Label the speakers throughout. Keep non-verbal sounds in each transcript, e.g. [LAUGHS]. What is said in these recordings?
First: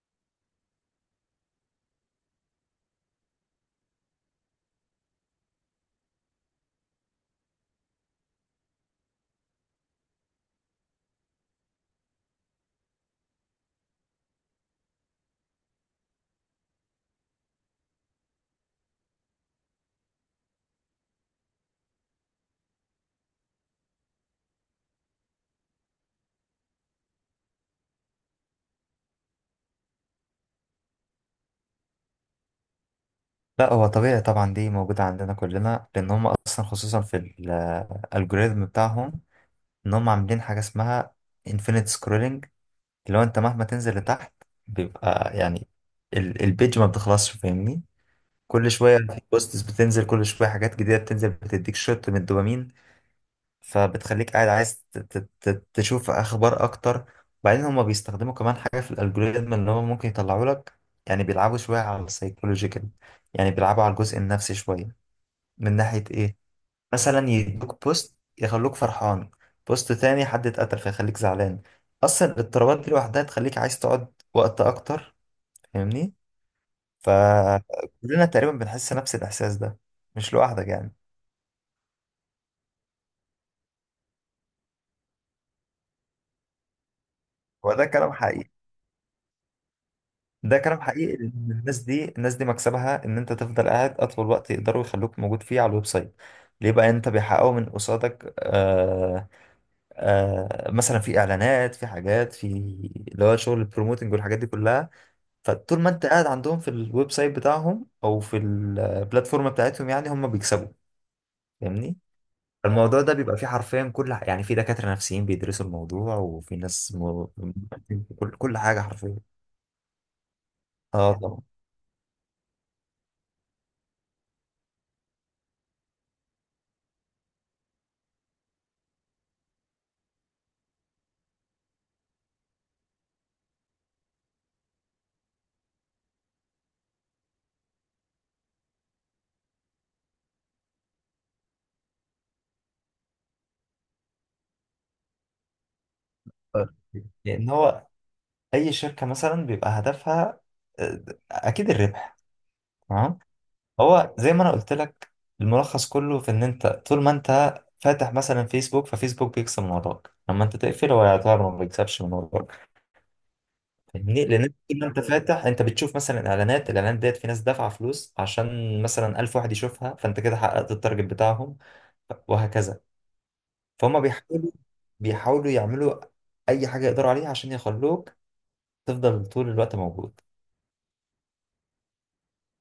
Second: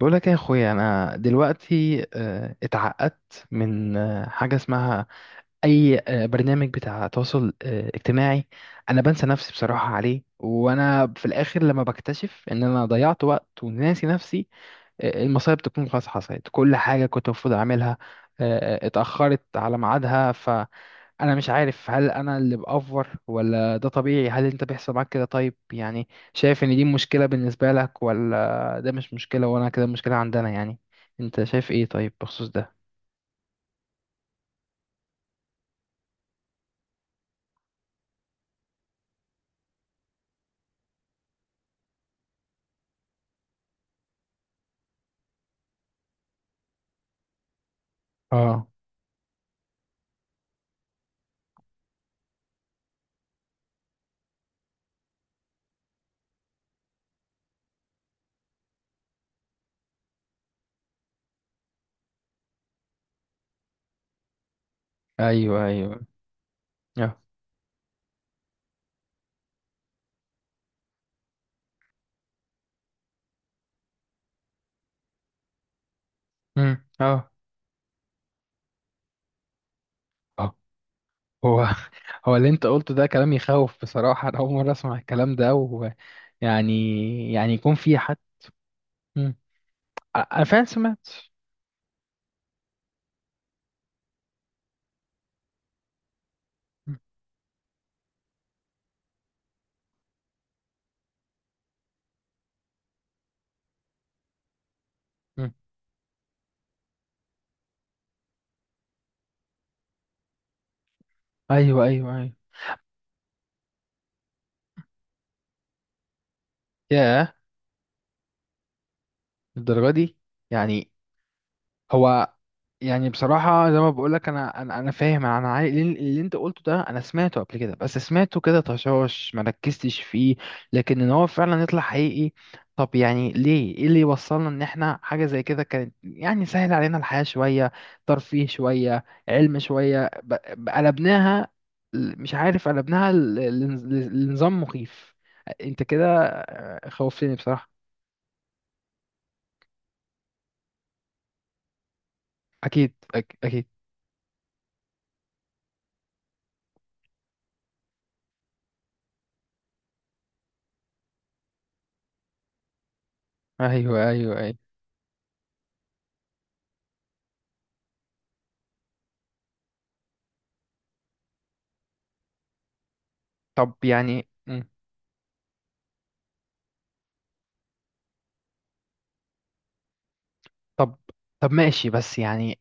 Speaker 1: بقول لك إيه يا اخويا، انا دلوقتي اتعقدت من حاجه اسمها اي برنامج بتاع تواصل اجتماعي. انا بنسى نفسي بصراحه عليه، وانا في الاخر لما بكتشف ان انا ضيعت وقت وناسي نفسي المصايب تكون خلاص حصلت. كل حاجه كنت المفروض اعملها اتاخرت على ميعادها. انا مش عارف، هل انا اللي بأفور ولا ده طبيعي؟ هل انت بيحصل معاك كده؟ طيب يعني شايف ان دي مشكلة بالنسبة لك ولا ده مش مشكلة وانا كده مشكلة عندنا يعني؟ انت شايف ايه طيب بخصوص ده؟
Speaker 2: لا، هو طبيعي طبعا. دي موجودة عندنا كلنا، لأن هم أصلا خصوصا في الألجوريزم بتاعهم، إن هم عاملين حاجة اسمها infinite scrolling اللي هو أنت مهما تنزل لتحت بيبقى البيج ما بتخلصش، فاهمني؟
Speaker 1: اه.
Speaker 2: كل شوية في بوستس بتنزل، كل شوية حاجات جديدة بتنزل، بتديك شوت من الدوبامين، فبتخليك قاعد عايز تشوف أخبار أكتر. وبعدين هم بيستخدموا كمان حاجة في الألجوريزم اللي هم ممكن يطلعوا لك، يعني بيلعبوا شوية على السايكولوجي كده، يعني بيلعبوا على الجزء النفسي شوية.
Speaker 1: ايوه
Speaker 2: من ناحية
Speaker 1: ايوه.
Speaker 2: إيه؟
Speaker 1: اه.
Speaker 2: مثلا يدوك بوست يخلوك فرحان، بوست تاني حد اتقتل فيخليك زعلان. أصلا الاضطرابات دي لوحدها تخليك عايز تقعد وقت أكتر، فاهمني؟
Speaker 1: اه.
Speaker 2: فكلنا تقريبا بنحس نفس الإحساس ده، مش
Speaker 1: اه.
Speaker 2: لوحدك يعني.
Speaker 1: هو [LAUGHS] هو اللي انت قلته ده كلام يخوف بصراحة. انا اول مرة اسمع الكلام ده، ويعني يعني
Speaker 2: هو
Speaker 1: يكون
Speaker 2: ده
Speaker 1: في
Speaker 2: كلام
Speaker 1: حد.
Speaker 2: حقيقي.
Speaker 1: مم. انا
Speaker 2: ده
Speaker 1: فعلا
Speaker 2: كلام
Speaker 1: سمعت.
Speaker 2: حقيقي، لأن الناس دي، الناس دي مكسبها إن أنت تفضل قاعد أطول وقت، يقدروا يخلوك موجود فيه على الويب سايت. ليه بقى؟
Speaker 1: مم.
Speaker 2: أنت بيحققوا من قصادك. آه، آه، مثلا في إعلانات، في حاجات، في اللي هو شغل البروموتنج والحاجات دي كلها.
Speaker 1: مم.
Speaker 2: فطول ما انت قاعد عندهم في الويب سايت بتاعهم او في البلاتفورم بتاعتهم يعني هم بيكسبوا،
Speaker 1: ايوه
Speaker 2: فاهمني.
Speaker 1: ايوه ايوه.
Speaker 2: الموضوع ده بيبقى فيه حرفيا يعني في دكاترة نفسيين بيدرسوا الموضوع، وفي ناس
Speaker 1: ياه.
Speaker 2: كل حاجة حرفيا.
Speaker 1: الدرجة دي؟ يعني.
Speaker 2: اه طبعا.
Speaker 1: هو يعني بصراحة زي ما بقولك، أنا فاهم. أنا عاي... اللي أنت قلته ده أنا سمعته قبل كده، بس سمعته كده طشاش، مركزتش فيه. لكن إن هو فعلا يطلع حقيقي! طب يعني ليه؟ إيه اللي يوصلنا إن إحنا حاجة زي كده كانت يعني سهل علينا الحياة شوية، ترفيه شوية، علم شوية، ب... قلبناها، مش عارف، قلبناها ل... ل... لنظام مخيف. أنت كده خوفتني
Speaker 2: لان
Speaker 1: بصراحة.
Speaker 2: هو اي شركة مثلا بيبقى هدفها، آه، اكيد الربح.
Speaker 1: أكيد،
Speaker 2: تمام.
Speaker 1: أك... أكيد.
Speaker 2: هو زي ما انا قلت لك، الملخص كله في ان انت طول ما انت فاتح مثلا فيسبوك، ففيسبوك بيكسب من وراك. لما انت تقفل هو يعتبر ما بيكسبش من وراك،
Speaker 1: أيوه أيوه
Speaker 2: فاهمني. لان انت
Speaker 1: أيوه.
Speaker 2: طول ما انت فاتح انت بتشوف مثلا اعلانات، الاعلانات ديت في ناس دافعه فلوس عشان مثلا 1000 واحد يشوفها، فانت كده حققت التارجت بتاعهم، وهكذا.
Speaker 1: طب
Speaker 2: فهم
Speaker 1: يعني.
Speaker 2: بيحاولوا، بيحاولوا يعملوا اي حاجه يقدروا عليها عشان يخلوك تفضل طول الوقت موجود.
Speaker 1: طب طب ماشي، بس يعني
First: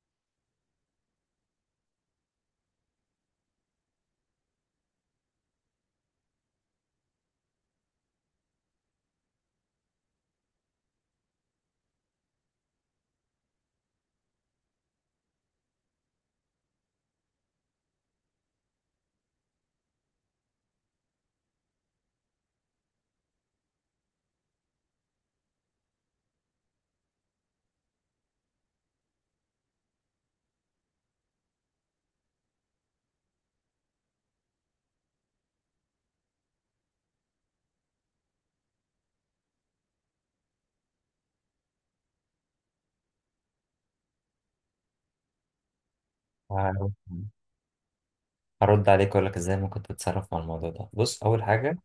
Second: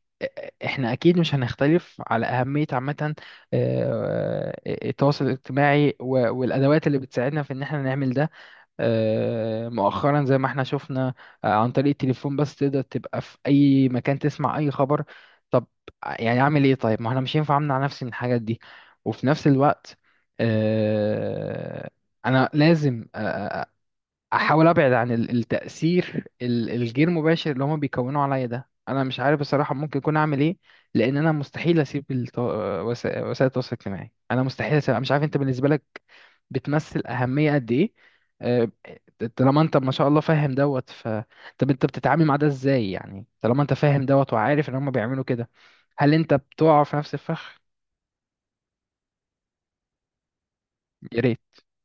Speaker 1: احنا اكيد مش هنختلف على اهمية عامة التواصل الاجتماعي، والادوات اللي بتساعدنا في ان احنا نعمل ده. مؤخرا زي ما احنا شفنا عن طريق التليفون بس تقدر تبقى في اي مكان، تسمع اي خبر. طب يعني اعمل ايه طيب؟ ما احنا مش ينفع امنع نفسي من الحاجات دي، وفي نفس الوقت آه، انا لازم احاول ابعد عن التاثير الغير مباشر اللي هما بيكونوا عليا ده. انا مش عارف بصراحه ممكن اكون اعمل ايه. لان انا مستحيل اسيب وسائل التواصل الاجتماعي. انا مستحيل اسيب. أنا مش عارف انت بالنسبه لك بتمثل اهميه قد ايه؟ أه، طالما انت ما شاء الله فاهم دوت، ف طب انت بتتعامل مع ده ازاي يعني؟ طالما انت فاهم دوت وعارف ان هما بيعملوا كده، هل انت بتقع في نفس الفخ؟
Speaker 2: هرد عليك واقول لك ازاي ممكن تتصرف مع الموضوع ده.
Speaker 1: يا
Speaker 2: بص،
Speaker 1: ريت،
Speaker 2: اول حاجه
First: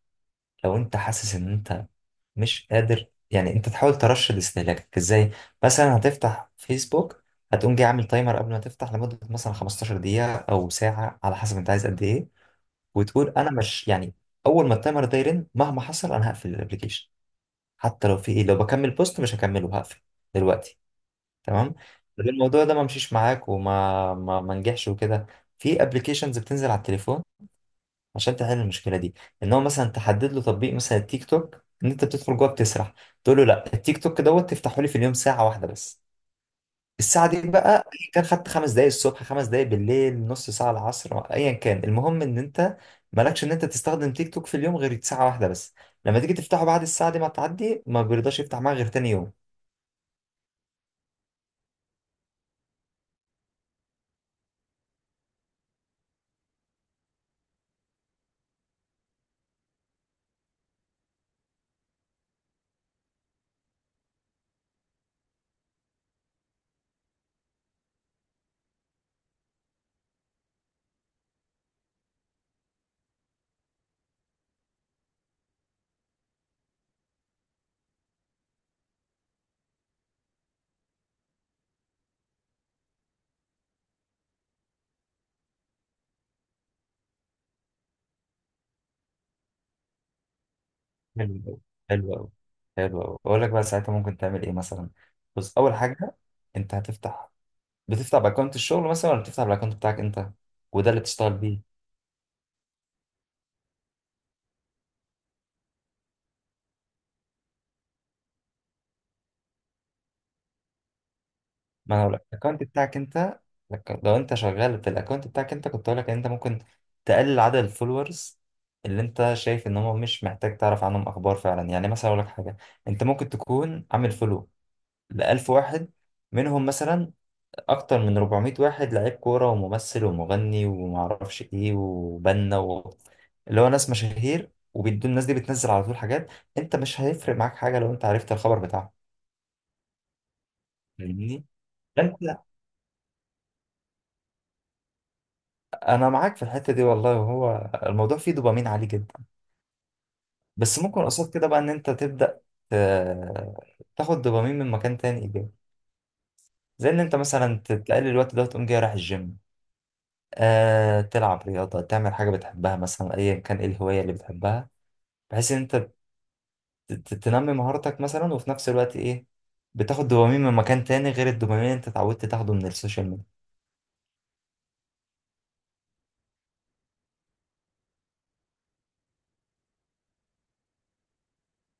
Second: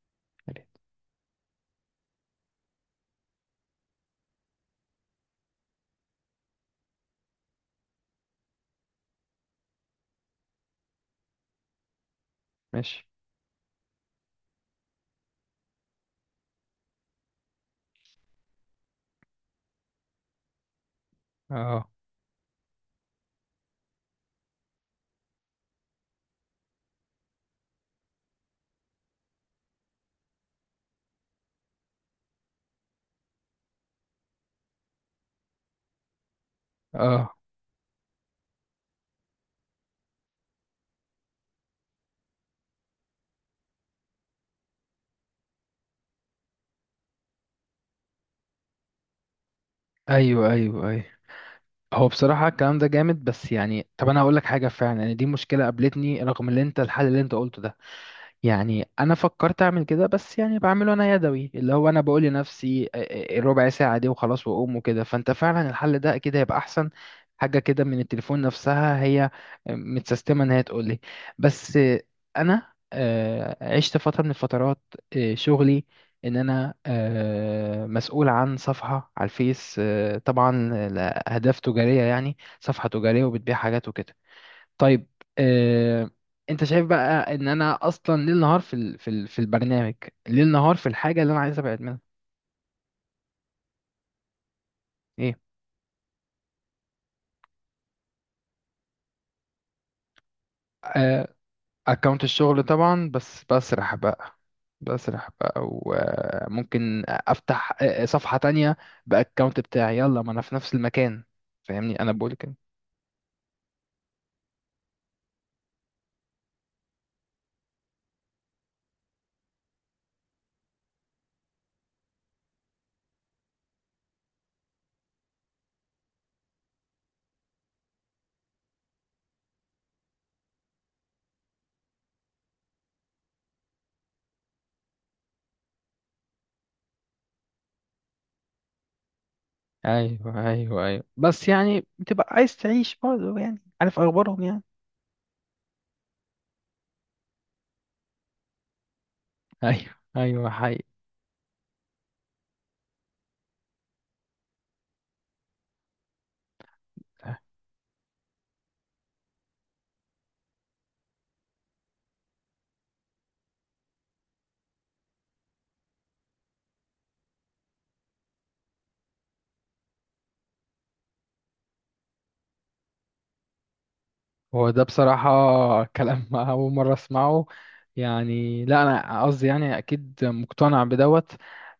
Speaker 1: يا ريت.
Speaker 2: لو انت حاسس ان انت مش قادر يعني، انت تحاول ترشد استهلاكك ازاي؟ مثلا هتفتح فيسبوك، هتقوم جاي عامل تايمر قبل ما تفتح لمدة مثلا 15 دقيقة او ساعة على حسب انت عايز قد ايه،
Speaker 1: ماشي.
Speaker 2: وتقول انا مش يعني، اول ما التايمر ده يرن مهما حصل انا هقفل الابليكيشن. حتى لو في ايه، لو بكمل بوست مش هكمله، هقفل دلوقتي. تمام.
Speaker 1: اه.
Speaker 2: لو الموضوع ده ما مشيش معاك وما ما ما نجحش وكده، في ابلكيشنز بتنزل على التليفون عشان تحل المشكله دي. ان هو مثلا تحدد له تطبيق، مثلا التيك توك ان انت بتدخل جوه بتسرح، تقول له لا، التيك توك دوت تفتحه لي في اليوم ساعه واحده بس. الساعه
Speaker 1: اه.
Speaker 2: دي بقى أيا كان، خدت خمس دقايق الصبح، خمس دقايق بالليل، نص ساعه العصر، ايا كان، المهم ان انت مالكش ان انت تستخدم تيك توك في اليوم غير ساعه واحده بس. لما تيجي تفتحه بعد الساعه دي ما تعدي، ما بيرضاش يفتح معاك غير تاني يوم.
Speaker 1: ايوه ايوه ايوه. هو بصراحة الكلام ده جامد. بس يعني طب أنا هقول لك حاجة فعلا، يعني دي مشكلة قابلتني رغم اللي أنت... الحل اللي أنت قلته ده، يعني انا فكرت اعمل كده، بس يعني بعمله انا يدوي. اللي هو انا بقول لنفسي الربع ساعه دي وخلاص واقوم وكده. فانت فعلا الحل ده اكيد هيبقى احسن، حاجه كده من التليفون نفسها هي متسيستمه ان هي تقول لي. بس انا عشت فتره من الفترات شغلي، ان انا مسؤول عن صفحه على الفيس طبعا لاهداف تجاريه، يعني صفحه تجاريه وبتبيع حاجات وكده. طيب آه، انت شايف بقى ان انا اصلا ليل نهار في ال... في ال... في البرنامج. ليل نهار في الحاجه اللي انا
Speaker 2: حلو
Speaker 1: عايز
Speaker 2: أوي،
Speaker 1: ابعد منها.
Speaker 2: حلو أوي، حلو أوي. أقول لك بقى ساعتها ممكن تعمل إيه مثلا.
Speaker 1: ايه.
Speaker 2: بص، أول حاجة أنت هتفتح، بتفتح باكونت الشغل مثلا ولا بتفتح بالاكونت بتاعك انت، وده اللي بتشتغل
Speaker 1: آه،
Speaker 2: بيه.
Speaker 1: اكونت الشغل طبعا، بس بسرح بقى. بسرح بقى، وممكن افتح صفحه تانية، باكونت بتاعي، يلا ما انا في نفس المكان.
Speaker 2: ما
Speaker 1: فاهمني؟
Speaker 2: انا
Speaker 1: انا
Speaker 2: لو
Speaker 1: بقول كده.
Speaker 2: الاكونت بتاعك انت، لو انت شغال بالاكونت بتاعك انت، كنت اقول لك ان انت ممكن تقلل عدد الفولورز اللي انت شايف ان هم مش محتاج تعرف عنهم اخبار فعلا. يعني مثلا اقول لك حاجه، انت ممكن تكون عامل فولو ل 1000 واحد، منهم مثلا اكتر من 400 واحد لعيب كوره وممثل ومغني ومعرفش ايه وبنا اللي هو ناس مشاهير، وبيدوا الناس دي بتنزل على طول حاجات. انت مش هيفرق معاك حاجه لو انت عرفت الخبر بتاعها،
Speaker 1: ايوه ايوه ايوه،
Speaker 2: فاهمني.
Speaker 1: بس يعني
Speaker 2: انت
Speaker 1: بتبقى
Speaker 2: [LAUGHS]
Speaker 1: عايز تعيش برضه، يعني عارف اخبارهم يعني.
Speaker 2: انا معاك في الحته دي والله، هو الموضوع فيه دوبامين عالي جدا.
Speaker 1: [LAUGHS] ايوه ايوه،
Speaker 2: بس
Speaker 1: حقيقي.
Speaker 2: ممكن قصاد كده بقى ان انت تبدا ت- تاخد دوبامين من مكان تاني ايجابي، زي ان انت مثلا تقلل الوقت ده وتقوم جاي رايح الجيم، آه، تلعب رياضه، تعمل حاجه بتحبها، مثلا ايا كان ايه الهوايه اللي بتحبها، بحيث ان انت تنمي مهارتك مثلا، وفي نفس الوقت ايه، بتاخد دوبامين من مكان تاني غير الدوبامين اللي انت اتعودت تاخده من السوشيال ميديا.
Speaker 1: هو ده بصراحة كلام [LAUGHS] أول مرة أسمعه. يعني لا، أنا قصدي يعني أكيد مقتنع بدوت.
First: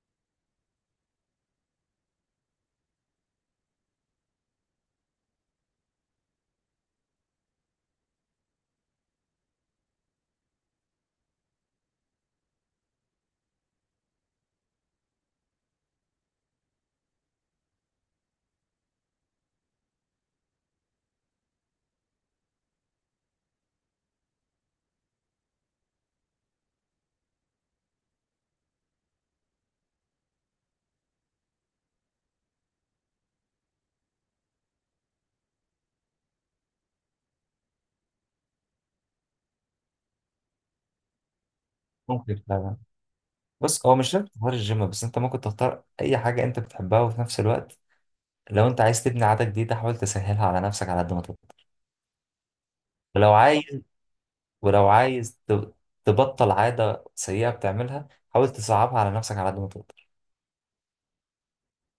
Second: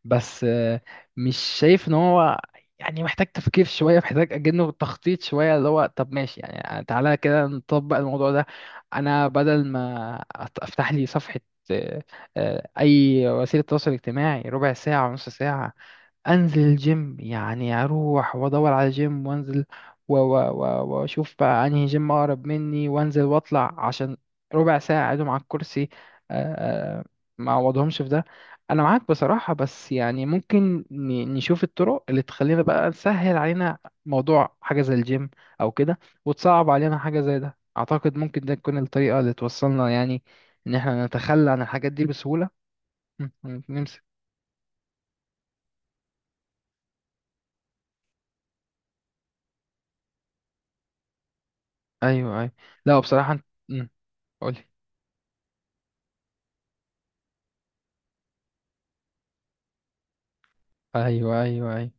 Speaker 1: بس مش شايف إن هو يعني محتاج تفكير شوية، محتاج أجنه تخطيط شوية. اللي هو طب ماشي، يعني تعالى كده نطبق الموضوع ده. أنا بدل ما أفتح لي صفحة آه، أي وسيلة تواصل اجتماعي ربع ساعة ونص ساعة، انزل الجيم، يعني اروح وادور على جيم وانزل، واشوف بقى انهي جيم اقرب مني، وانزل واطلع عشان ربع ساعة اقعدهم على الكرسي آه، آه، ما اعوضهمش في ده. انا معاك بصراحة، بس يعني ممكن نشوف الطرق اللي تخلينا بقى تسهل علينا موضوع حاجة زي الجيم او كده، وتصعب علينا حاجة زي ده. اعتقد ممكن ده تكون الطريقة اللي توصلنا يعني ان احنا نتخلى عن الحاجات دي
Speaker 2: ممكن
Speaker 1: بسهولة.
Speaker 2: فعلا. بص هو
Speaker 1: نمسك.
Speaker 2: مش لازم تختار الجيم بس، انت ممكن تختار اي حاجة انت بتحبها، وفي نفس الوقت لو انت عايز تبني عادة جديدة حاول تسهلها على نفسك على قد ما تقدر.
Speaker 1: ايوه ايوه. لا
Speaker 2: ولو
Speaker 1: بصراحة.
Speaker 2: عايز
Speaker 1: قولي.
Speaker 2: ولو عايز تبطل عادة سيئة بتعملها، حاول تصعبها على نفسك على قد ما تقدر.
Speaker 1: ايوه ايوه ايوه.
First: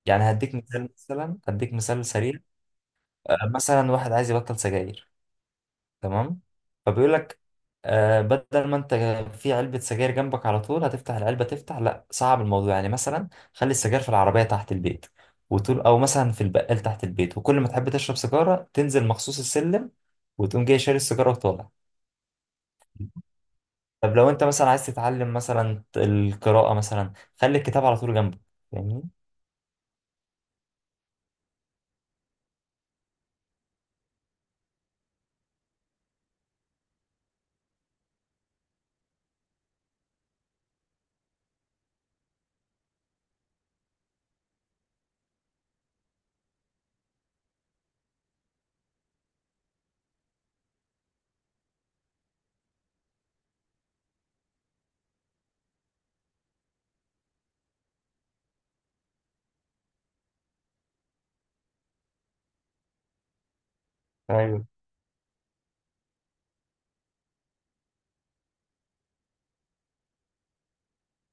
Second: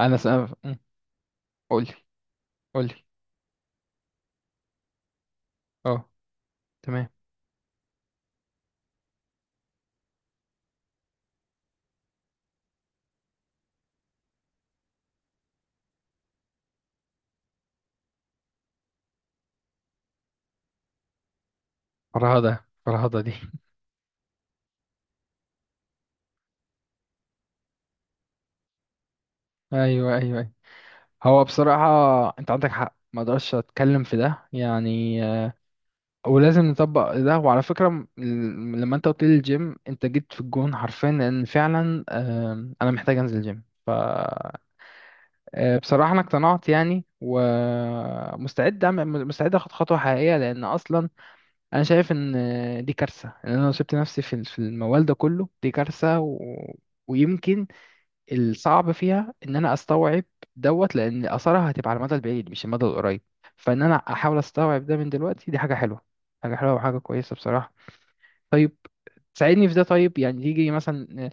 Speaker 1: انا
Speaker 2: يعني
Speaker 1: سأف...
Speaker 2: هديك
Speaker 1: أم.
Speaker 2: مثال، مثلا هديك
Speaker 1: قولي،
Speaker 2: مثال سريع.
Speaker 1: قولي.
Speaker 2: آه، مثلا واحد عايز يبطل سجاير،
Speaker 1: اه.
Speaker 2: تمام؟
Speaker 1: تمام.
Speaker 2: فبيقول لك آه، بدل ما انت في علبة سجاير جنبك على طول هتفتح العلبة، تفتح، لا، صعب الموضوع. يعني مثلا خلي السجاير في العربية تحت البيت، وتقول او مثلا في البقال تحت البيت، وكل ما تحب تشرب سيجارة تنزل مخصوص السلم وتقوم جاي شاري السيجارة وطالع.
Speaker 1: فرهدة، فرهدة دي.
Speaker 2: طب لو انت مثلا عايز تتعلم مثلا القراءة مثلا، خلي الكتاب على طول جنبك، فاهمني.
Speaker 1: [LAUGHS] ايوه ايوه ايوه. هو بصراحة انت عندك حق، ما اقدرش اتكلم في ده يعني ولازم نطبق ده. وعلى فكرة لما انت قلت لي الجيم، انت جيت في الجون حرفيا، لان فعلا انا محتاج انزل الجيم. ف بصراحة انا اقتنعت يعني، ومستعد اعمل، مستعد اخد خطوة حقيقية. لان اصلا انا شايف ان دي كارثه، ان انا لو سبت نفسي في الموال ده كله دي كارثه. و... ويمكن الصعب فيها ان انا استوعب دوت، لان اثرها هتبقى على المدى البعيد مش المدى القريب. فان انا احاول
Speaker 2: ايوه،
Speaker 1: استوعب ده من دلوقتي، دي حاجه حلوه. حاجه حلوه وحاجه كويسه بصراحه. طيب، ساعدني في ده طيب. يعني تيجي مثلا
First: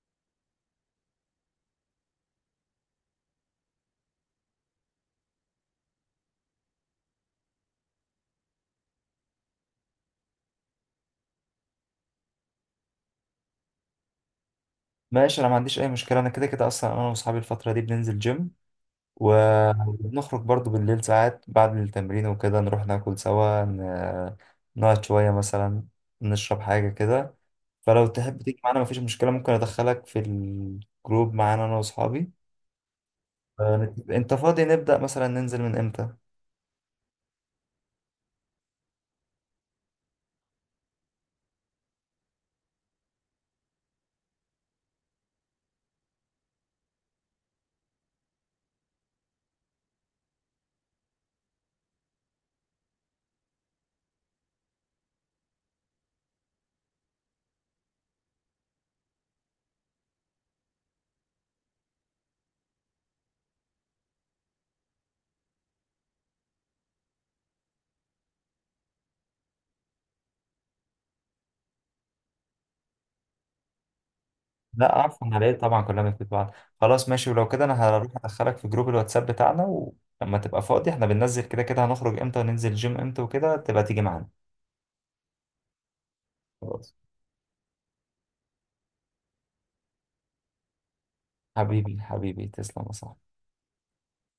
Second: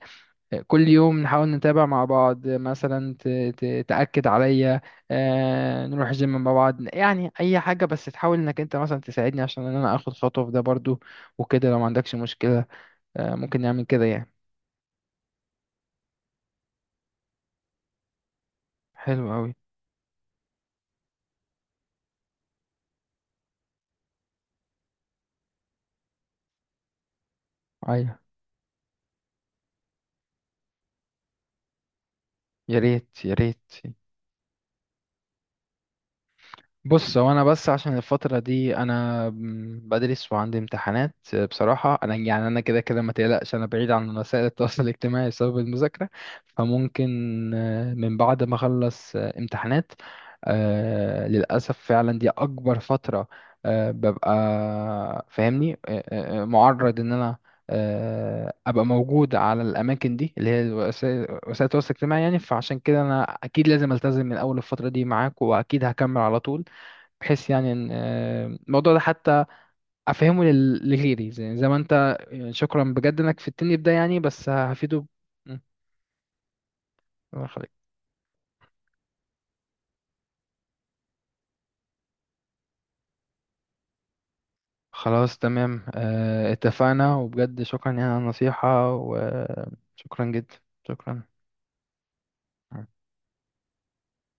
Speaker 1: كل يوم نحاول نتابع مع بعض، مثلا تأكد عليا نروح جيم مع بعض، يعني أي حاجة، بس تحاول إنك أنت مثلا تساعدني عشان إن أنا آخد خطوة في ده برضو. وكده لو ما عندكش مشكلة ممكن نعمل كده يعني.
Speaker 2: ماشي. انا ما عنديش اي مشكلة، انا كده كده اصلا انا واصحابي الفترة دي بننزل جيم،
Speaker 1: حلو أوي.
Speaker 2: ونخرج برضو بالليل ساعات بعد التمرين وكده، نروح ناكل سوا، نقعد شوية مثلا، نشرب حاجة كده. فلو
Speaker 1: أيوة.
Speaker 2: تحب تيجي معانا مفيش مشكلة، ممكن أدخلك في الجروب معانا أنا وأصحابي.
Speaker 1: يا ريت، يا ريت.
Speaker 2: آه، أنت فاضي نبدأ مثلا ننزل من إمتى؟
Speaker 1: بص، هو انا بس عشان الفترة دي انا بدرس وعندي امتحانات. بصراحة انا يعني انا كده كده ما تقلقش، انا بعيد عن وسائل التواصل الاجتماعي بسبب المذاكرة. فممكن من بعد ما اخلص امتحانات. للأسف فعلا دي اكبر فترة ببقى، فاهمني، معرض ان انا ابقى موجود على الاماكن دي اللي هي وسائل التواصل الاجتماعي يعني. فعشان كده انا اكيد لازم التزم من اول الفترة دي معاك، واكيد هكمل على طول، بحيث يعني ان الموضوع ده حتى افهمه لغيري، زي ما انت، يعني شكرا بجد انك فدتني بده، يعني بس
Speaker 2: لا،
Speaker 1: هفيده.
Speaker 2: عفوا، على إيه؟
Speaker 1: مم.
Speaker 2: طبعا كلنا في بعض. خلاص، ماشي،
Speaker 1: الله
Speaker 2: ولو كده
Speaker 1: يخليك.
Speaker 2: أنا هروح أدخلك في جروب الواتساب بتاعنا، ولما تبقى فاضي إحنا بننزل كده كده، هنخرج إمتى وننزل جيم إمتى وكده تبقى تيجي معانا.
Speaker 1: خلاص تمام،
Speaker 2: خلاص.
Speaker 1: اتفقنا، وبجد شكرا يعني على النصيحة، وشكرا جدا. شكرا.
Speaker 2: حبيبي، حبيبي، تسلم يا صاحبي.